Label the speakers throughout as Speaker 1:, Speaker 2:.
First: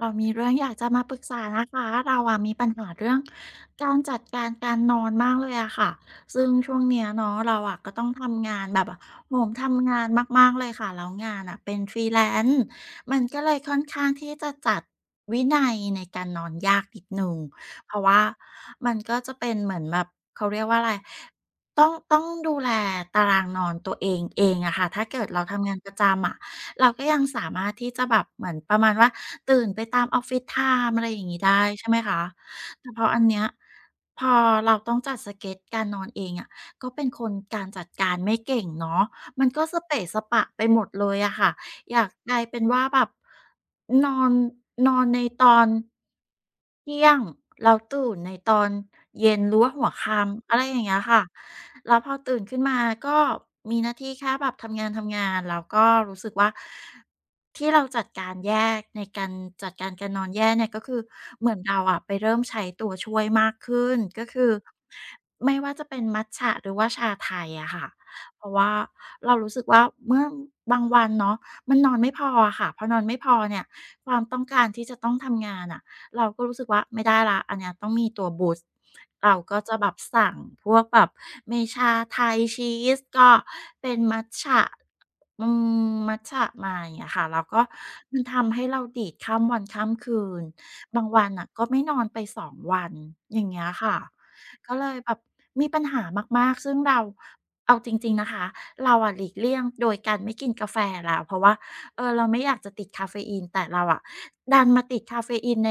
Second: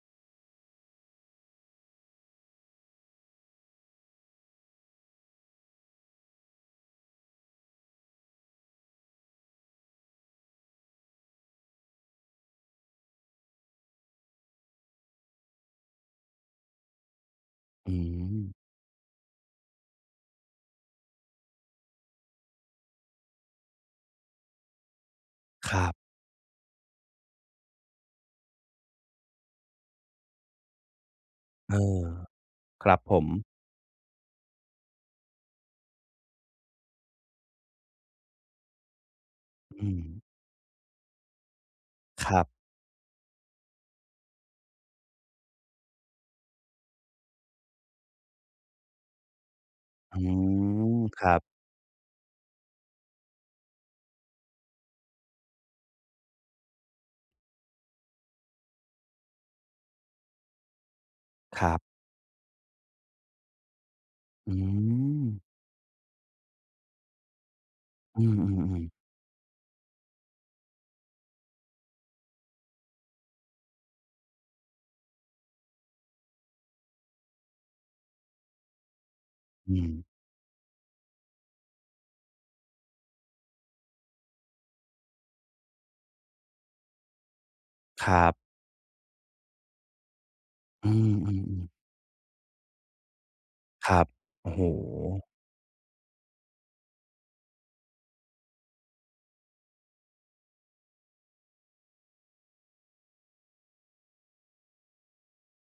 Speaker 1: เรามีเรื่องอยากจะมาปรึกษานะคะเราอะมีปัญหาเรื่องการจัดการการนอนมากเลยอะค่ะซึ่งช่วงเนี้ยเนาะเราอะก็ต้องทำงานแบบโหมทำงานมากๆเลยค่ะแล้วงานอะเป็น Freelance มันก็เลยค่อนข้างที่จะจัดวินัยในการนอนยากนิดหนึ่งเพ
Speaker 2: อื
Speaker 1: ราะว่า
Speaker 2: ม
Speaker 1: มันก็จะเป็นเหมือนแบบเขาเรียกว่าอะไร ต้องดูแลตารางนอนตัวเองเองอะค่ะถ้าเกิดเราทำ
Speaker 2: ค
Speaker 1: งาน
Speaker 2: รั
Speaker 1: ประ
Speaker 2: บ
Speaker 1: จำอะเราก็ยังสามารถที่จะแบบเหมือนประมาณว่าตื่นไปตามออฟฟิศไทม์อะไรอย่างนี้ได้
Speaker 2: เอ
Speaker 1: ใช่ไหม
Speaker 2: อ
Speaker 1: คะ
Speaker 2: ค
Speaker 1: แต่
Speaker 2: รั
Speaker 1: พ
Speaker 2: บ
Speaker 1: อ
Speaker 2: ผ
Speaker 1: อัน
Speaker 2: ม
Speaker 1: เนี้ยพอเราต้องจัดสเกตการนอนเองอะก็เป็นคนการจัดการไม่เก่งเนาะมันก็สะ
Speaker 2: อืม
Speaker 1: เปะสะปะไปหมดเลยอะค่ะอยาก
Speaker 2: ค
Speaker 1: กลา
Speaker 2: รั
Speaker 1: ยเป็น
Speaker 2: บ
Speaker 1: ว่าแบบนอนนอนในตอน เที่ยงเราตื่นในตอนเย็นหรือว่าหัว
Speaker 2: อื
Speaker 1: ค่ำอะไรอย่างเงี้
Speaker 2: ม
Speaker 1: ย
Speaker 2: ค
Speaker 1: ค่ะ
Speaker 2: รับ
Speaker 1: แล้วพอตื่นขึ้นมาก็มีหน้าที่แค่แบบทำงานแล้วก็รู้สึกว่าที่เราจัดการแยกในการจัดการการนอนแย่เนี่ยก็คือเหมือน
Speaker 2: ครั
Speaker 1: เรา
Speaker 2: บ
Speaker 1: อะไปเริ่มใช้ตัวช่วยมากขึ้นก็คือ
Speaker 2: อืม
Speaker 1: ไม่ว่าจะเป็นมัตจะหรือว่าชาไทยอะค่ะ
Speaker 2: อื
Speaker 1: เพราะว่า
Speaker 2: มๆๆ
Speaker 1: เรารู้สึกว่าเมื่อบางวันเนาะมันนอนไม่พออะค่ะพอนอนไม่พอเนี่ยความต้องการที่จะต้องทำงานอะ เราก็รู้สึกว่าไม่ได้ละอันเนี้ยต้องมีตัวบูสต์เราก็
Speaker 2: อื
Speaker 1: จะแบ
Speaker 2: ม
Speaker 1: บสั่งพวกแบบเมชาไทยชีสก็เป็นมัตจะอืมัตจะมาอย่างเงี้ยค่ะแล้วก็
Speaker 2: ค
Speaker 1: มัน
Speaker 2: รั
Speaker 1: ทำ
Speaker 2: บ
Speaker 1: ให้เราดีดข้ามวันข้ามคืน
Speaker 2: อื
Speaker 1: บางวัน
Speaker 2: ม
Speaker 1: น่ะ
Speaker 2: ๆ
Speaker 1: ก็ไม่
Speaker 2: ๆ
Speaker 1: นอนไปสองวันอย่างเงี้ย
Speaker 2: ค
Speaker 1: ค่ะ
Speaker 2: รับโอ้โฮ
Speaker 1: ก็เลยแบบมีปัญหามากๆซึ่งเราเอาจริงๆนะคะเราอะหลีกเลี่ยงโดยการไม่กินกาแฟแล้วเพราะว่า เราไม่อยากจะติดคาเฟอีนแต่เราอะดันมาติดคาเฟอีนใน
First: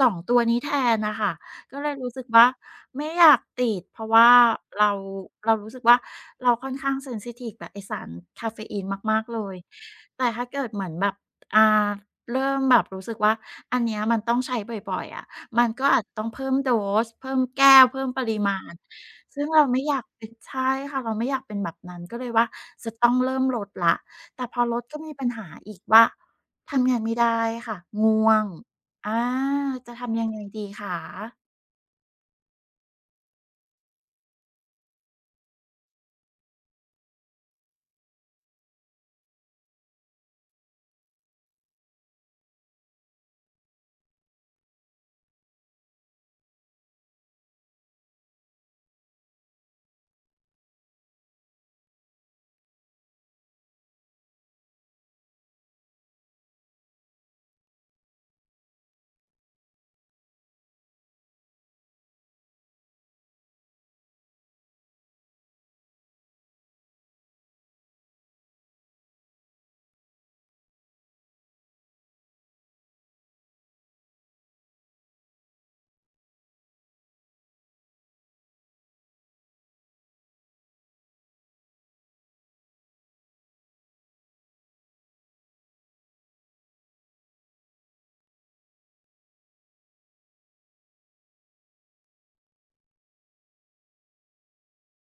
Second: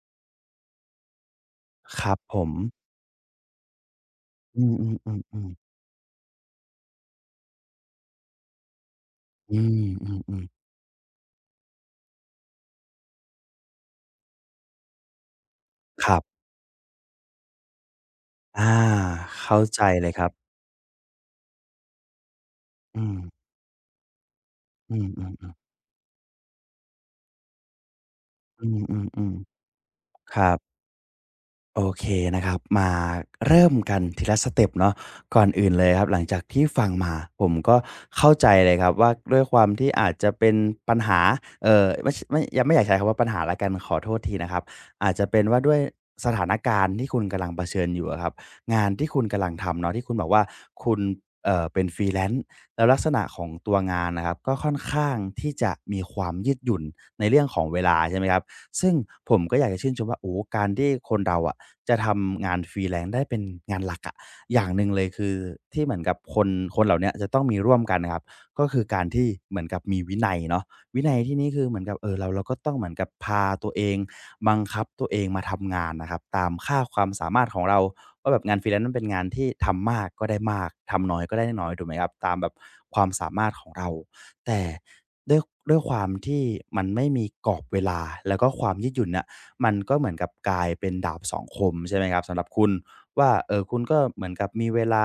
Speaker 1: 2ตัวนี้แทนน่ะค่ะก็เลย
Speaker 2: ค
Speaker 1: รู้
Speaker 2: รับ
Speaker 1: สึก
Speaker 2: ผ
Speaker 1: ว่า
Speaker 2: ม
Speaker 1: ไม่อยากติดเพราะว่า
Speaker 2: อื
Speaker 1: เรา
Speaker 2: มๆ
Speaker 1: เรา
Speaker 2: ๆ
Speaker 1: รู้
Speaker 2: ๆ
Speaker 1: สึกว่าเราค่อนข้างเซนซิทิฟกับไอ้สารคาเฟอีนมากๆเล
Speaker 2: อื
Speaker 1: ย
Speaker 2: มอ
Speaker 1: แต่
Speaker 2: ืม
Speaker 1: ถ้า
Speaker 2: ๆ
Speaker 1: เกิดเหมือนแบบอ่าเริ่มแบบรู้สึกว่าอันเนี้ยมันต้องใช้บ่อยๆอะมันก็อาจ
Speaker 2: ค
Speaker 1: จะ
Speaker 2: รั
Speaker 1: ต้อง
Speaker 2: บ
Speaker 1: เพิ่มโดสเพิ่มแก้วเพิ่มปริมา
Speaker 2: อา
Speaker 1: ณซึ่ง
Speaker 2: เข้า
Speaker 1: เรา
Speaker 2: ใจ
Speaker 1: ไม่อยาก
Speaker 2: เลยค
Speaker 1: เป็
Speaker 2: รับ
Speaker 1: นใช่ค่ะเราไม่อยากเป็นแบบนั้นก็เลยว่าจะ
Speaker 2: อื
Speaker 1: ต้อง
Speaker 2: ม
Speaker 1: เริ่มลดแล้ว แต่พอรถ
Speaker 2: อื
Speaker 1: ก็มีปัญหา
Speaker 2: อ
Speaker 1: อี
Speaker 2: ๆ
Speaker 1: กว่าทำงานไม่ได้ค่ะง่วง
Speaker 2: ๆอ
Speaker 1: อา
Speaker 2: ืม
Speaker 1: จะ
Speaker 2: ๆ
Speaker 1: ทำยัง
Speaker 2: ๆค
Speaker 1: ไง
Speaker 2: รับ
Speaker 1: ดีคะ
Speaker 2: โอเคนะครับมาเริ่มกันทีละสเต็ปเนาะก่อนอื่นเลยครับหลังจากที่ฟังมาผมก็เข้าใจเลยครับว่าด้วยความที่อาจจะเป็นปัญหาไม่ชไม่ยังไม่อยากใช้คำว่าปัญหาแล้วกันขอโทษทีนะครับอาจจะเป็นว่าด้วยสถานการณ์ที่คุณกำลังเผชิญอยู่อะครับงานที่คุณกำลังทำเนาะที่คุณบอกว่าคุณเป็น Freelance แล้วลักษณะของตัวงานนะครับก็ค่อนข้างที่จะมีความยืดหยุ่นในเรื่องของเวลาใช่ไหมครับซึ่งผมก็อยากจะชื่นชมว่าโอ้การที่คนเราอะจะทำงาน Freelance ได้เป็นงานหลักอะอย่างหนึ่งเลยคือที่เหมือนกับคนเหล่าเนี้ยจะต้องมีร่วมกันนะครับก็คือการที่เหมือนกับมีวินัยเนาะ วินัยที่นี่คือเหมือนกับเออเราก็ต้องเหมือนกับพาตัวเองบังคับตัวเองมาทำงานนะครับตามค่าความสามารถของเราว่าแบบงาน freelance มันเป็นงานที่ทำมากก็ได้มากทำน้อยก็ได้น้อยถูกไหมครับตามแบบความสามารถของเราแต่ด้วยด้วยความที่มันไม่มีกรอบเวลาแล้วก็ความยืดหยุ่นเนี่ยมันก็เหมือนกับกลายเป็นดาบสองคมใช่ไหมครับสำหรับคุณ ว่าเออคุณก็เหมือนกับมีเวลา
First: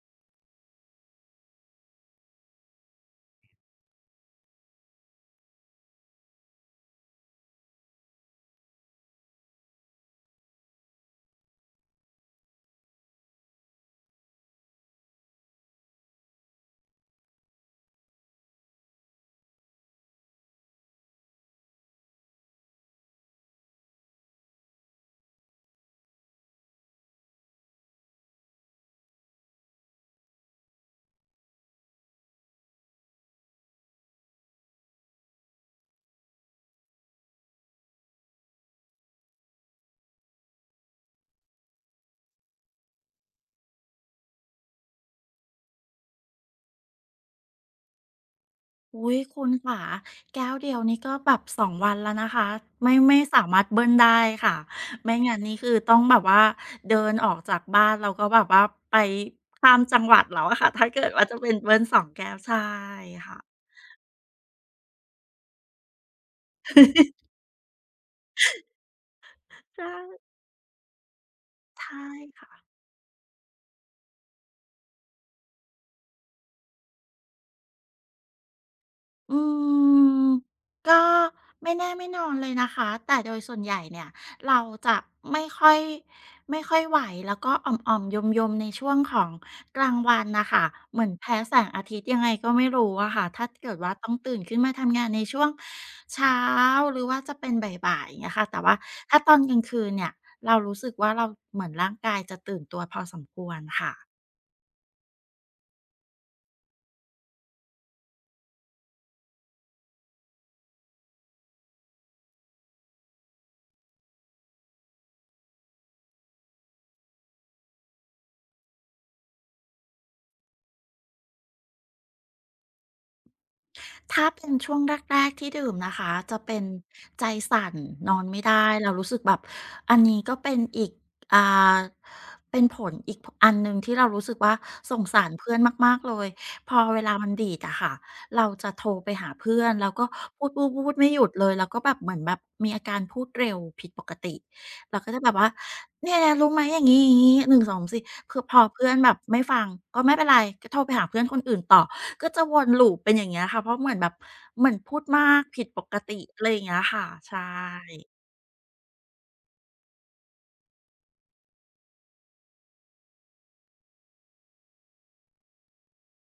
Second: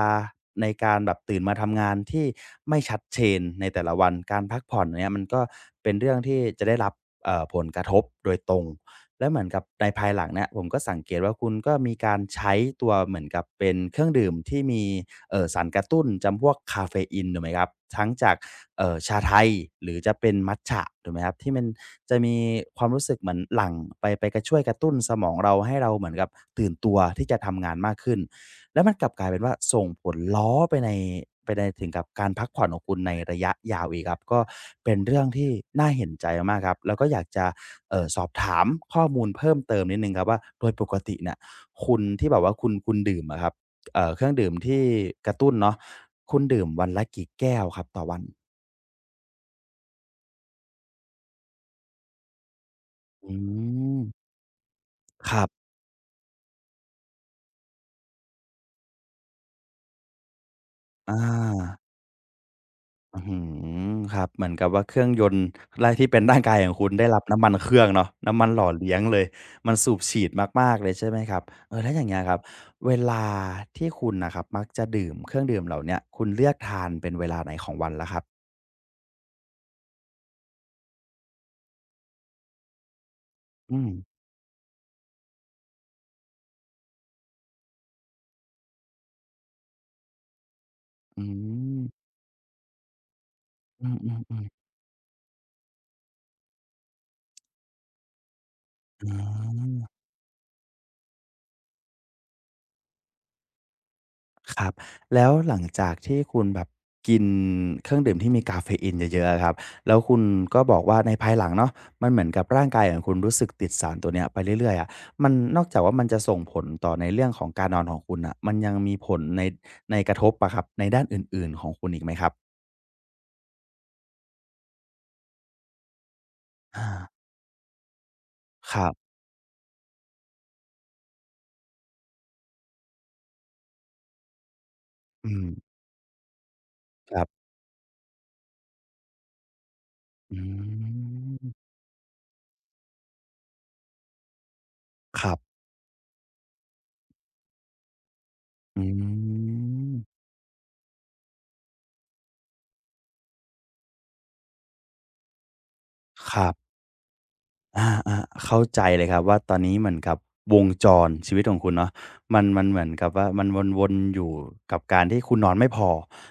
Speaker 2: ในการแบบตื่นมาทำงานที่ไม่ชัดเจนในแต่ละวันการพักผ่อนเนี่ยมันก็เป็นเรื่องที่จะได้รับผลกระทบโดยตรงแล้วเหมือนกับในภายหลังเนี่ยผมก็สังเกตว่าคุณก็มีการใช้ตัวเหมือนกับเป็นเครื่องดื่มที่มีสารกระตุ้นจำพวกกาเฟอีนถูกไหมครับทั้งจาก ชาไทยหรือจะเป็นมัตจะถูกไหมครับที่มันจะมีความรู้สึกเหมือนหลั่งไปกระช่วยกระตุ้นสมองเราให้เราเหมือนกับตื่นตัวที่จะทำงานมากขึ้นแล้วมันกลับกลายเป็นว่าส่งผลล้อไปในถึงกับการพักผ่อนของคุณในระยะยาวอีกครับก็เป็นเรื่องที่น่าเห็นใจมากๆครับแล้วก็อยากจะสอบถามข้อมูลเพิ่มเติมนิดนึงครับว่าโดยปกติเนี่ยคุณที่แบบว่าคุณดื่มอะครับเครื่องดื่มที่กระตุ้นเนาะคุณดื่มวันละกี่แก้วครับต่อวัน
Speaker 1: อุ๊ยคุณขาแก้วเดียวนี่ก็แบบ2วันแล้วนะคะไม่
Speaker 2: อื
Speaker 1: สามารถเบิ้ล
Speaker 2: ม
Speaker 1: ได้ค่ะไม่
Speaker 2: ค
Speaker 1: งั้น
Speaker 2: รั
Speaker 1: นี่
Speaker 2: บ
Speaker 1: คือต้องแบบว่าเดินออกจากบ้านแล้วก็แบบว่าไปข้ามจังหวัดแล้วอะค่ะถ้าเกิด
Speaker 2: อา
Speaker 1: ว่าจะเป็นเบิ้ล2แก้วใช่
Speaker 2: อื้อฮื
Speaker 1: ค่ะ
Speaker 2: อครับ เหมือนกับว่าเครื่องยนต์ไรที่เป็นร่างกายของคุณได้รับน้ำมันเครื่องเนาะน้ำมันหล่อเลี้ยงเลยมัน
Speaker 1: ใช่
Speaker 2: สูบฉีดมากๆเลยใช่ไหมครับเออแล้ว
Speaker 1: ใช่
Speaker 2: อย่างเงี้ยครับ
Speaker 1: ค่ะ
Speaker 2: เวลาที่คุณน่ะครับมักจะดื่มเครื่องดื่มเหล่าเนี้ยคุณเลือกทานเป็นเวลาไหนของวันล่ะครับ
Speaker 1: อืมก็ไม่นอนเลยนะคะแต่โดยส่วนให
Speaker 2: อื
Speaker 1: ญ่
Speaker 2: ม
Speaker 1: เนี่ยเราจะไม่ค่อยไม่ค่อยไหวแล้วก็อ่อมๆยมๆในช่วงของกลางวันนะคะเหมือน
Speaker 2: อื
Speaker 1: แพ้แสง
Speaker 2: ม
Speaker 1: อาทิตย์ยังไงก็ไม่รู้อะค่ะถ้าเกิด
Speaker 2: อื
Speaker 1: ว่าต้องตื่น
Speaker 2: มๆ
Speaker 1: ขึ้นมา
Speaker 2: ๆ
Speaker 1: ทำงานในช่วงเช้าหรือว่าจะเป็นบ่ายๆอย่างเงี้ยค่ะแต่ว่า
Speaker 2: อ
Speaker 1: ถ้าตอนกลางคื
Speaker 2: า
Speaker 1: นเนี่ยเรารู้สึกว่าเราเหมือนร่างกายจะตื่นตัวพอสมควรค่ะ
Speaker 2: ครับแล้วหลังจากที่คุณแบบกินเครื่องดื่มที่มีกาเฟอีนเยอะๆอะครับแล้วคุณก็บอกว่าในภายหลังเนาะมันเหมือนกับร่างกายของคุณรู้สึกติดสารตัวเนี้ยไปเรื่อยๆอะมันนอกจากว่ามันจะส่งผลต่อในเรื่องของการนอนของคุณน่ะมันยังมีผลในกระทบอะครับในด้านอื่นๆของคุณอีกไหมครับ
Speaker 1: ถ้าเป็นช่วงแรกๆที่ดื่มนะคะจะเป็น
Speaker 2: อา
Speaker 1: ใจสั่นนอนไม่ได้
Speaker 2: ครั
Speaker 1: เรารู้
Speaker 2: บ
Speaker 1: สึกแบบอันนี้ก็เป็นอีกอ่าเป็นผลอีกผอันหนึ่งที่เรารู้สึกว่าสงสา
Speaker 2: อื
Speaker 1: ร
Speaker 2: ม
Speaker 1: เพื่อนมากๆเลยพอเวลา
Speaker 2: ครั
Speaker 1: มัน
Speaker 2: บ
Speaker 1: ดีดอะค่ะเราจะโทรไปหาเพื่อนแล้วก็
Speaker 2: อื
Speaker 1: พูดๆๆไม่หยุดเล
Speaker 2: ม
Speaker 1: ยแล้วก็แบบเหมือนแบบมีอาการพูดเร็วผิดปกติเราก็จะ
Speaker 2: ค
Speaker 1: แบ
Speaker 2: รั
Speaker 1: บว่า
Speaker 2: บ
Speaker 1: เนี่ยรู้ไหมอย่างงี้ๆ1 2 3" คือพอ
Speaker 2: อื
Speaker 1: เพื่อนแบบไม่ฟังก็ไม่
Speaker 2: ม
Speaker 1: เป็นไรก็โทรไปหาเพื่อนคนอื่นต่อ ก็จะวนลูปเป็นอย่างเงี้ยค่ะเพราะเหมือนแบบเหมือนพูดมากผิดปกติ
Speaker 2: ค
Speaker 1: อะไร
Speaker 2: รั
Speaker 1: อย่าง
Speaker 2: บ
Speaker 1: เงี้ยค่ะใช่
Speaker 2: อาอ่าเข้าใจเลยครับว่าตอนนี้เหมือนกับวงจรชีวิตของคุณเนาะมันเหมือนกับว่ามันวนๆอยู่กับการที่คุณนอนไม่พอ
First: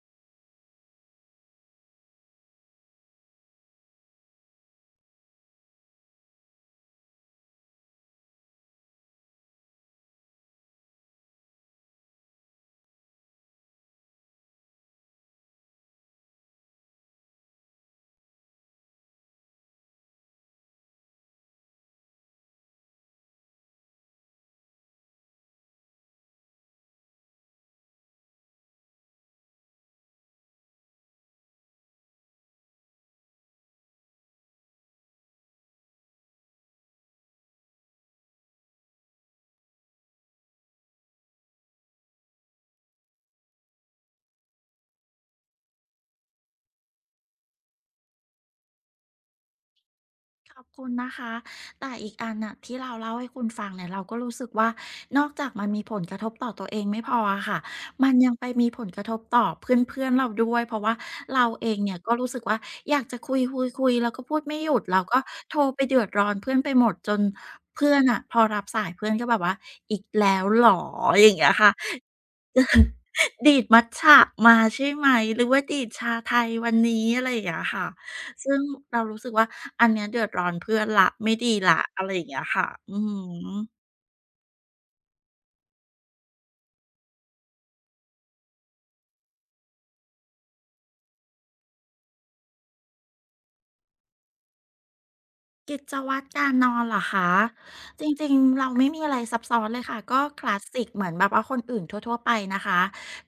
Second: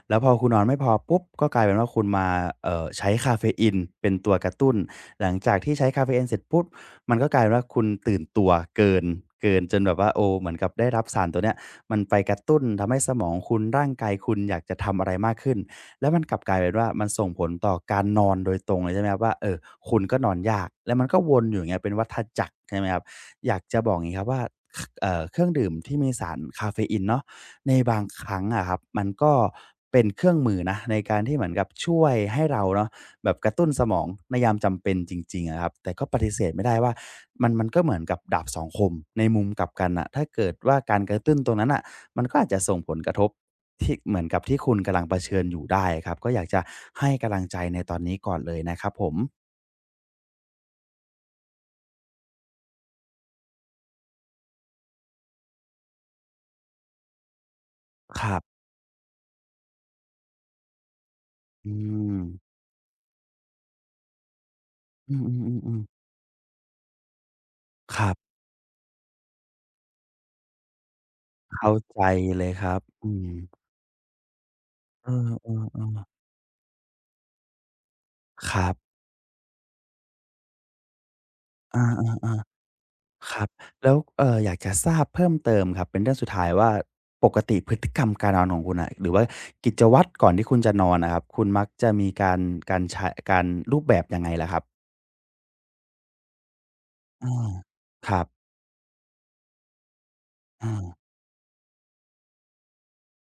Speaker 2: แล้วพอคุณนอนไม่พอปุ๊บก็กลายเป็นว่าคุณมาใช้คาเฟอีนเป็นตัวกระตุ้นหลังจากที่ใช้คาเฟอีนเสร็จปุ๊บมันก็กลายเป็นว่าคุณตื่นตัวเกินเกินจนแบบว่าโอ้เหมือนกับได้รับสารตัวเนี้ยมันไปกระตุ้นทำให้สมองคุณร่างกายคุณอยากจะทำอะไรมากขึ้น แล้วมันกลับกลายเป็นว่ามันส่งผลต่อการนอนโดยตรงเลยใช่ไหมครับว่าเออคุณก็นอนยากแล้วมันก็วนอยู่อย่างเงี้ยเป็นวัฏจักรใช่ไหมครับอยากจะบอกอย่างงี้ครับว่าคเอ่อเครื่องดื่มที่มีสารกาเฟอีนเนาะในบางครั้งอะครับมันก็เป็นเครื่องมือนะในการที่เหมือนกับช่วยให้เราเนาะแบบกระตุ้นสมองในยามจำเป็นจริงๆอะครับแต่ก็ปฏิเสธไม่ได้ว่ามันก็เหมือนกับดาบสองคมในมุมกลับกันน่ะถ้าเกิดว่าการกระตุ้นตรงนั้นน่ะมันก็อาจจะส่งผลกระทบ ที่เหมือนกับที่คุณกำลังเผชิญอยู่ได้ครับก็อยากจะให้กำลังใจในตอนนี้ก่อนเลยนะครับผม
Speaker 1: ขอบคุณนะคะแต่อีกอันน่ะที่เราเล่าให้คุณฟังเนี่ยเราก็รู้สึกว่านอกจากมันมีผลกระทบต่อตัวเองไม่พออะค่ะมัน
Speaker 2: ค
Speaker 1: ยัง
Speaker 2: รับ
Speaker 1: ไปมีผลกระทบต่อเพื่อนๆเราด้วยเพราะว่าเราเอ
Speaker 2: อื
Speaker 1: งเนี่ยก็
Speaker 2: ม
Speaker 1: รู้สึกว่าอยากจะคุยๆๆแล้วก็พูดไม่หยุดเรา
Speaker 2: อื
Speaker 1: ก็โท
Speaker 2: ม
Speaker 1: รไป
Speaker 2: ๆๆๆ
Speaker 1: เดือดร้อนเพื่อนไปหมดจนเพื่อ
Speaker 2: ค
Speaker 1: น
Speaker 2: รั
Speaker 1: น่ะ
Speaker 2: บ
Speaker 1: พอรับสายเพื่อนก็แบบว่าอีกแล้วเหรออย่างเงี้ยค่ะ
Speaker 2: เข้าใจเลยครับอืม
Speaker 1: ดีดมัตจะมาใช่ไห
Speaker 2: เอ
Speaker 1: มหรือว่าดี
Speaker 2: อ
Speaker 1: ดชา
Speaker 2: ๆๆ
Speaker 1: ไทยวันนี้อะไรอย่างเงี้ยค่ะซึ่
Speaker 2: ค
Speaker 1: ง
Speaker 2: รับ
Speaker 1: เรารู้สึกว่าอันเนี้ยเดือดร้อนเพื่อนแล้วไม่ดีแล้ว
Speaker 2: อา
Speaker 1: อะไรอย่างเงี้ยค่ะอือ
Speaker 2: ๆ
Speaker 1: ฮึ
Speaker 2: ๆครับแล้วอยากจะทราบเพิ่มเติมครับเป็นเรื่องสุดท้ายว่าปกติพฤติกรรมการนอนของคุณน่ะหรือว่ากิจวัตรก่อนที่คุณจะนอนอะครับคุณมักจะมีการรูปแบบยังไงล่ะครับ
Speaker 1: กิจวัตรการนอนเหรอ
Speaker 2: อา
Speaker 1: คะจ
Speaker 2: ครับ
Speaker 1: ริงๆเราไม่มีอะไรซับซ้อนเลยค่ะก็คลาส
Speaker 2: อา
Speaker 1: สิกเหมือนแบบว่าคนอื่นทั่วๆไปนะคะ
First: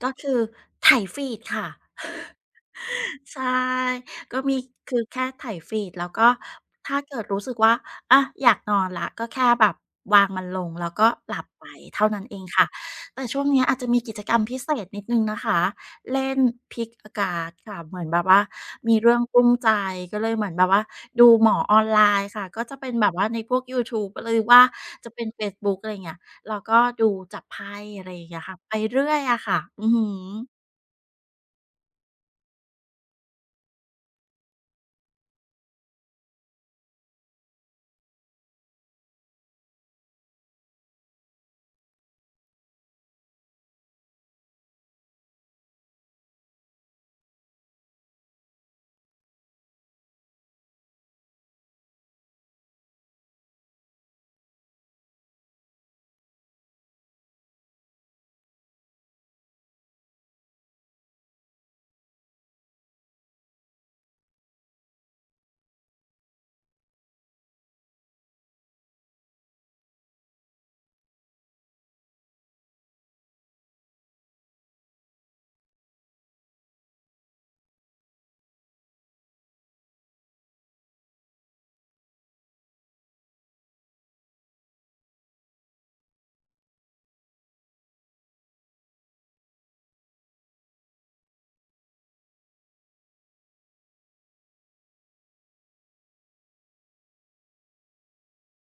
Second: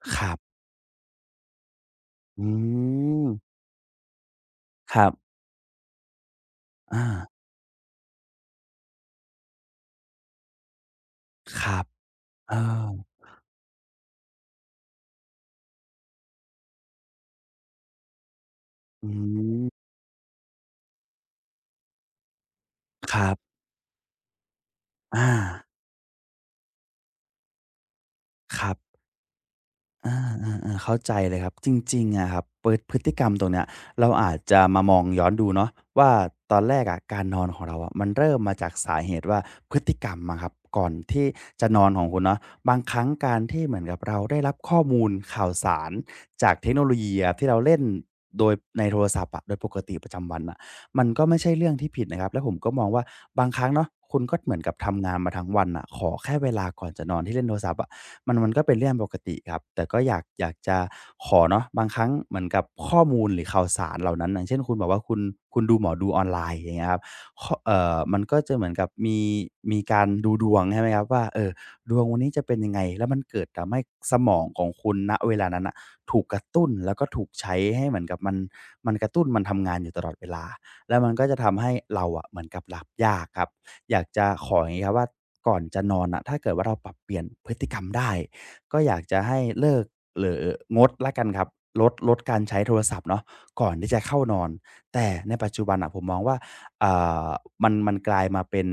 Speaker 1: ก็
Speaker 2: ค
Speaker 1: คื
Speaker 2: รั
Speaker 1: อ
Speaker 2: บ
Speaker 1: ไถฟีดค่ะ
Speaker 2: อืม
Speaker 1: ใช่ ก็มี
Speaker 2: ค
Speaker 1: คือ
Speaker 2: รั
Speaker 1: แค่
Speaker 2: บ
Speaker 1: ไถฟีดแล้วก็
Speaker 2: อา
Speaker 1: ถ้าเกิดรู้สึกว่าอะอยากนอนแล้วก็แค่แบบวางมันลง แล้วก็หลับ
Speaker 2: ค
Speaker 1: ไป
Speaker 2: รับ
Speaker 1: เท่านั้นเอง
Speaker 2: เออ
Speaker 1: ค่ะ แต่ช่วงเนี้ยอาจจะมีกิจกรรมพิเศษนิดหนึ่งนะคะ เล่นพิกอากาศค่ะ เหมือนแบบว่ามี
Speaker 2: อื
Speaker 1: เรื่องกลุ้มใจ
Speaker 2: ม
Speaker 1: ก็เลยเหมือนแบบว่าดูหมอออนไลน์ค่ะ ก็จะเป็นแบ
Speaker 2: ค
Speaker 1: บว่า
Speaker 2: รั
Speaker 1: ใน
Speaker 2: บ
Speaker 1: พวกยูทูบหรือว่าจะ
Speaker 2: อา
Speaker 1: เป็นเฟซบุ๊กอะไรอย่างเงี้ยแล้วก็ดูจับไพ่อะไรอย่างเงี้ยค่ะ
Speaker 2: ครั
Speaker 1: ไป
Speaker 2: บ
Speaker 1: เรื่อยอะค่ะอือฮึ
Speaker 2: อาๆๆเข้าใจเลยครับจริงๆอะครับพฤติกรรมตรงเนี้ยเราอาจจะมามองย้อนดูเนาะว่าตอนแรกอะการนอนของเราอะมันเริ่มมาจากสาเหตุว่าพฤติกรรมอะครับก่อนที่จะนอนของคุณเนาะบางครั้งการที่เหมือนกับเราได้รับข้อมูลข่าวสารจากเทคโนโลยีอะที่เราเล่นโดยในโทรศัพท์อะโดยปกติประจำวันอะ มันก็ไม่ใช่เรื่องที่ผิดนะครับ แล้วผมก็มองว่าบางครั้งเนาะคุณก็เหมือนกับทำงานมาทั้งวันอ่ะขอแค่เวลาก่อนจะนอนที่เล่นโทรศัพท์อะมันก็เป็นเรื่องปกติครับแต่ก็อยากจะขอเนาะบางครั้งเหมือนกับข้อมูลหรือข่าวสารเหล่านั้นอย่างเช่นคุณบอกว่าคุณดูหมอดูออนไลน์อย่างเงี้ยครับข้อเอ่อมันก็จะเหมือนกับมีการดูดวงใช่ไหมครับว่าเออดวงวันนี้จะเป็นยังไงแล้วมันเกิดทำให้สมองของคุณณเวลานั้นนะถูกกระตุ้นแล้วก็ถูกใช้ให้เหมือนกับมันกระตุ้นมันทำงานอยู่ตลอดเวลา แล้วมันก็จะทำให้เราอะเหมือนกับหลับยากครับอยากจะขออย่างงี้ครับว่าก่อนจะนอนน่ะถ้าเกิดว่าเราปรับเปลี่ยนพฤติกรรมได้ก็อยากจะให้เลิกหรืองดแล้วกันครับลดการใช้โทรศัพท์เนาะก่อนที่จะเข้านอนแต่ในปัจจุบันน่ะผมมองว่าอ่ามันกลายมาเป็น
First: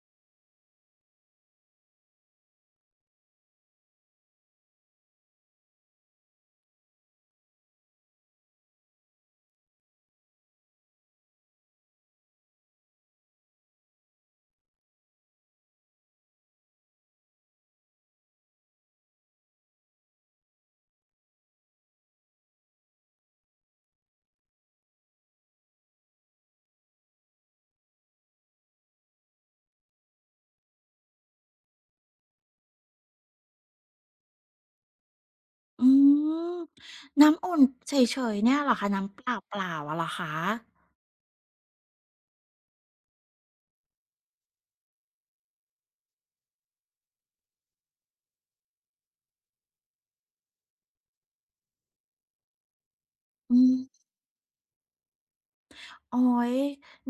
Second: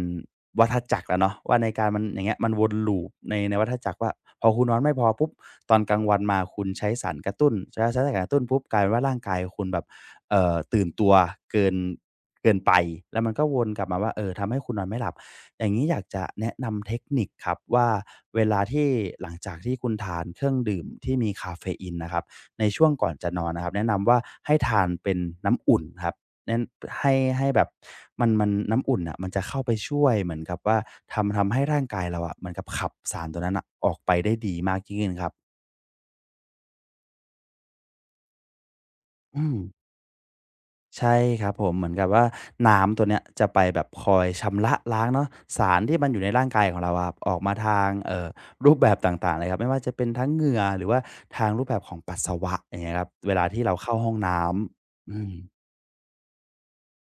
Speaker 2: วัฏจักรแล้วเนาะว่าในการมันอย่างเงี้ยมันวน loop ในวัฏจักรว่าพอคุณนอนไม่พอปุ๊บตอนกลางวันมาคุณใช้สารกระตุ้นใช้สารกระตุ้นปุ๊บกลายเป็นว่าร่างกายคุณแบบ ตื่นตัวเกินเกินไปแล้วมันก็วนกลับมาว่าเออทำให้คุณนอนไม่หลับอย่างงี้อยากจะแนะนำเทคนิคครับว่าเวลาที่หลังจากที่คุณทานเครื่องดื่มที่มีกาเฟอีนนะครับในช่วงก่อนจะนอนนะครับแนะนำว่าให้ทานเป็นน้ำอุ่นครับแนะให้ให้แบบมันน้ำอุ่นน่ะมันจะเข้าไปช่วยเหมือนกับว่าทำให้ร่างกายเราอะเหมือนกับขับสารตัวนั้นน่ะออกไปได้ดีมากยิ่งขึ้นครับ
Speaker 1: อืมน้ำอุ่นเฉยๆเนี่ยเหรอคะน้ำเป
Speaker 2: อืม
Speaker 1: ล่าๆอะเหรอคะ
Speaker 2: ใช่ครับผมเหมือนกับว่าน้ำตัวเนี้ยจะไปแบบคอยชำระล้างเนาะสารที่มันอยู่ในร่างกายของเราอะครับออกมาทางรูปแบบต่างๆเลยครับไม่ว่าจะเป็นทั้งเหงื่อหรือว่าทางรูปแบบของปัสสาวะอย่างเงี้ยครับเวลา
Speaker 1: อื
Speaker 2: ที่เรา
Speaker 1: ม
Speaker 2: เข้าห้องน้ำอืม
Speaker 1: โอ๊ย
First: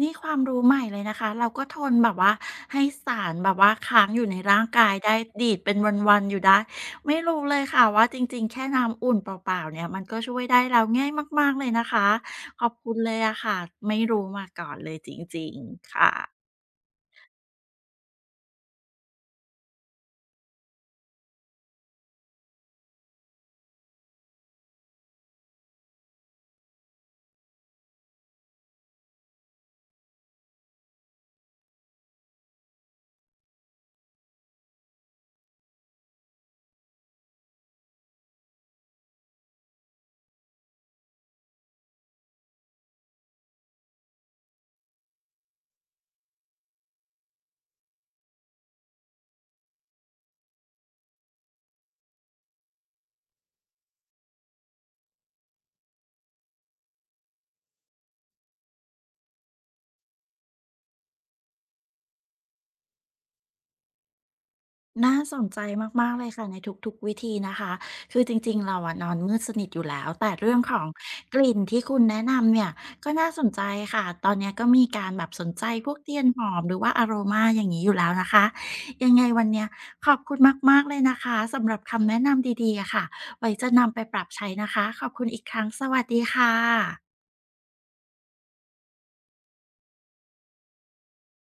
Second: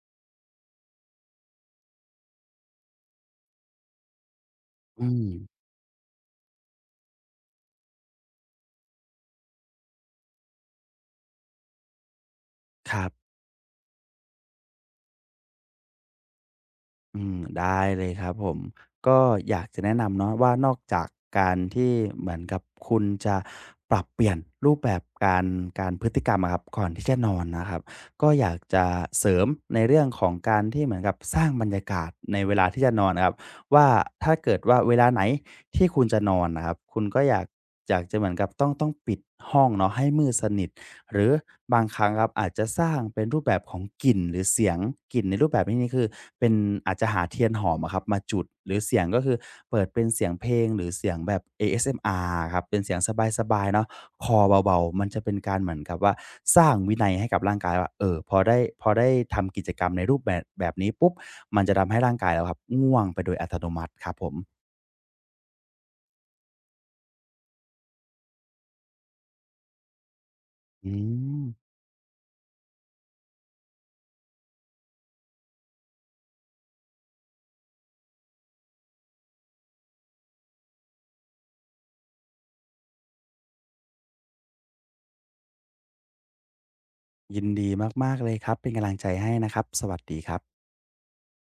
Speaker 1: นี่ความรู้ใหม่เลยนะคะเราก็ทนแบบว่าให้สารแบบว่าค้างอยู่ในร่างกาย
Speaker 2: อื
Speaker 1: ได้
Speaker 2: ม
Speaker 1: ดีดเป็นวันๆอยู่ได้ไม่รู้เลยค่ะว่าจริงๆแค่น้ำอุ่นเปล่าๆเนี่ยมันก็ช่วยได้แล้วง่ายมากๆเลยนะคะขอบคุ
Speaker 2: ค
Speaker 1: ณ
Speaker 2: รั
Speaker 1: เลย
Speaker 2: บ
Speaker 1: อะค่ะไม่รู้มาก่อนเลยจริงๆค่ะ
Speaker 2: อืมได้เลยครับผมก็อยากจะแนะนำเนาะว่านอกจากการที่เหมือนกับคุณจะปรับเปลี่ยนรูปแบบการพฤติกรรมอะครับก่อนที่จะนอนนะครับก็อยากจะเสริมในเรื่องของการที่เหมือนกับสร้างบรรยากาศในเวลาที่จะนอนนะครับว่าถ้าเกิดว่าเวลาไหนที่คุณจะนอนนะครับคุณก็อยากจะเหมือนกับต้องปิดห้องเนาะให้มืดสนิท หรือบางครั้งครับอาจจะสร้างเป็นรูปแบบของกลิ่นหรือเสียงกลิ่นในรูปแบบที่นี้คือเป็นอาจจะหาเทียนหอมอะครับมาจุดหรือเสียงก็คือเปิดเป็นเสียงเพลงหรือเสียงแบบ ASMR อเอสเอ็มอาร์ครับเป็นเสียงสบายๆเนาะคอเบาๆมันจะเป็นการเหมือนกับว่าสร้างวินัยให้กับร่างกายว่าเออพอได้ทำกิจกรรมในรูปแบบนี้ปุ๊บมันจะทำให้ร่างกายเราครับง่วงไปโดยอัตโนมัติครับผม
Speaker 1: น่าสนใจมากๆเลยค่ะในทุกๆวิธีนะคะคือจริงๆเราอะนอนมืดสนิทอยู่แล้วแต่เรื่องของ
Speaker 2: อื
Speaker 1: ก
Speaker 2: ม
Speaker 1: ลิ่นที่คุณแนะนำเนี่ยก็น่าสนใจค่ะตอนเนี้ยก็มีการแบบสนใจพวกเทียนหอมหรือว่าอะโรมาอย่างงี้อยู่แล้วนะคะยังไงวันเนี้ยขอบคุณมากๆเลยนะคะสำหรับคำแนะนำดีๆอะค่ะไว้จะนำไปปรับใช้นะคะขอบคุณอีกครั้งสวัสดีค่ะ
Speaker 2: ยินดีมากๆเลยครับเป็นกำลังใจให้นะครับสวัสดีครับ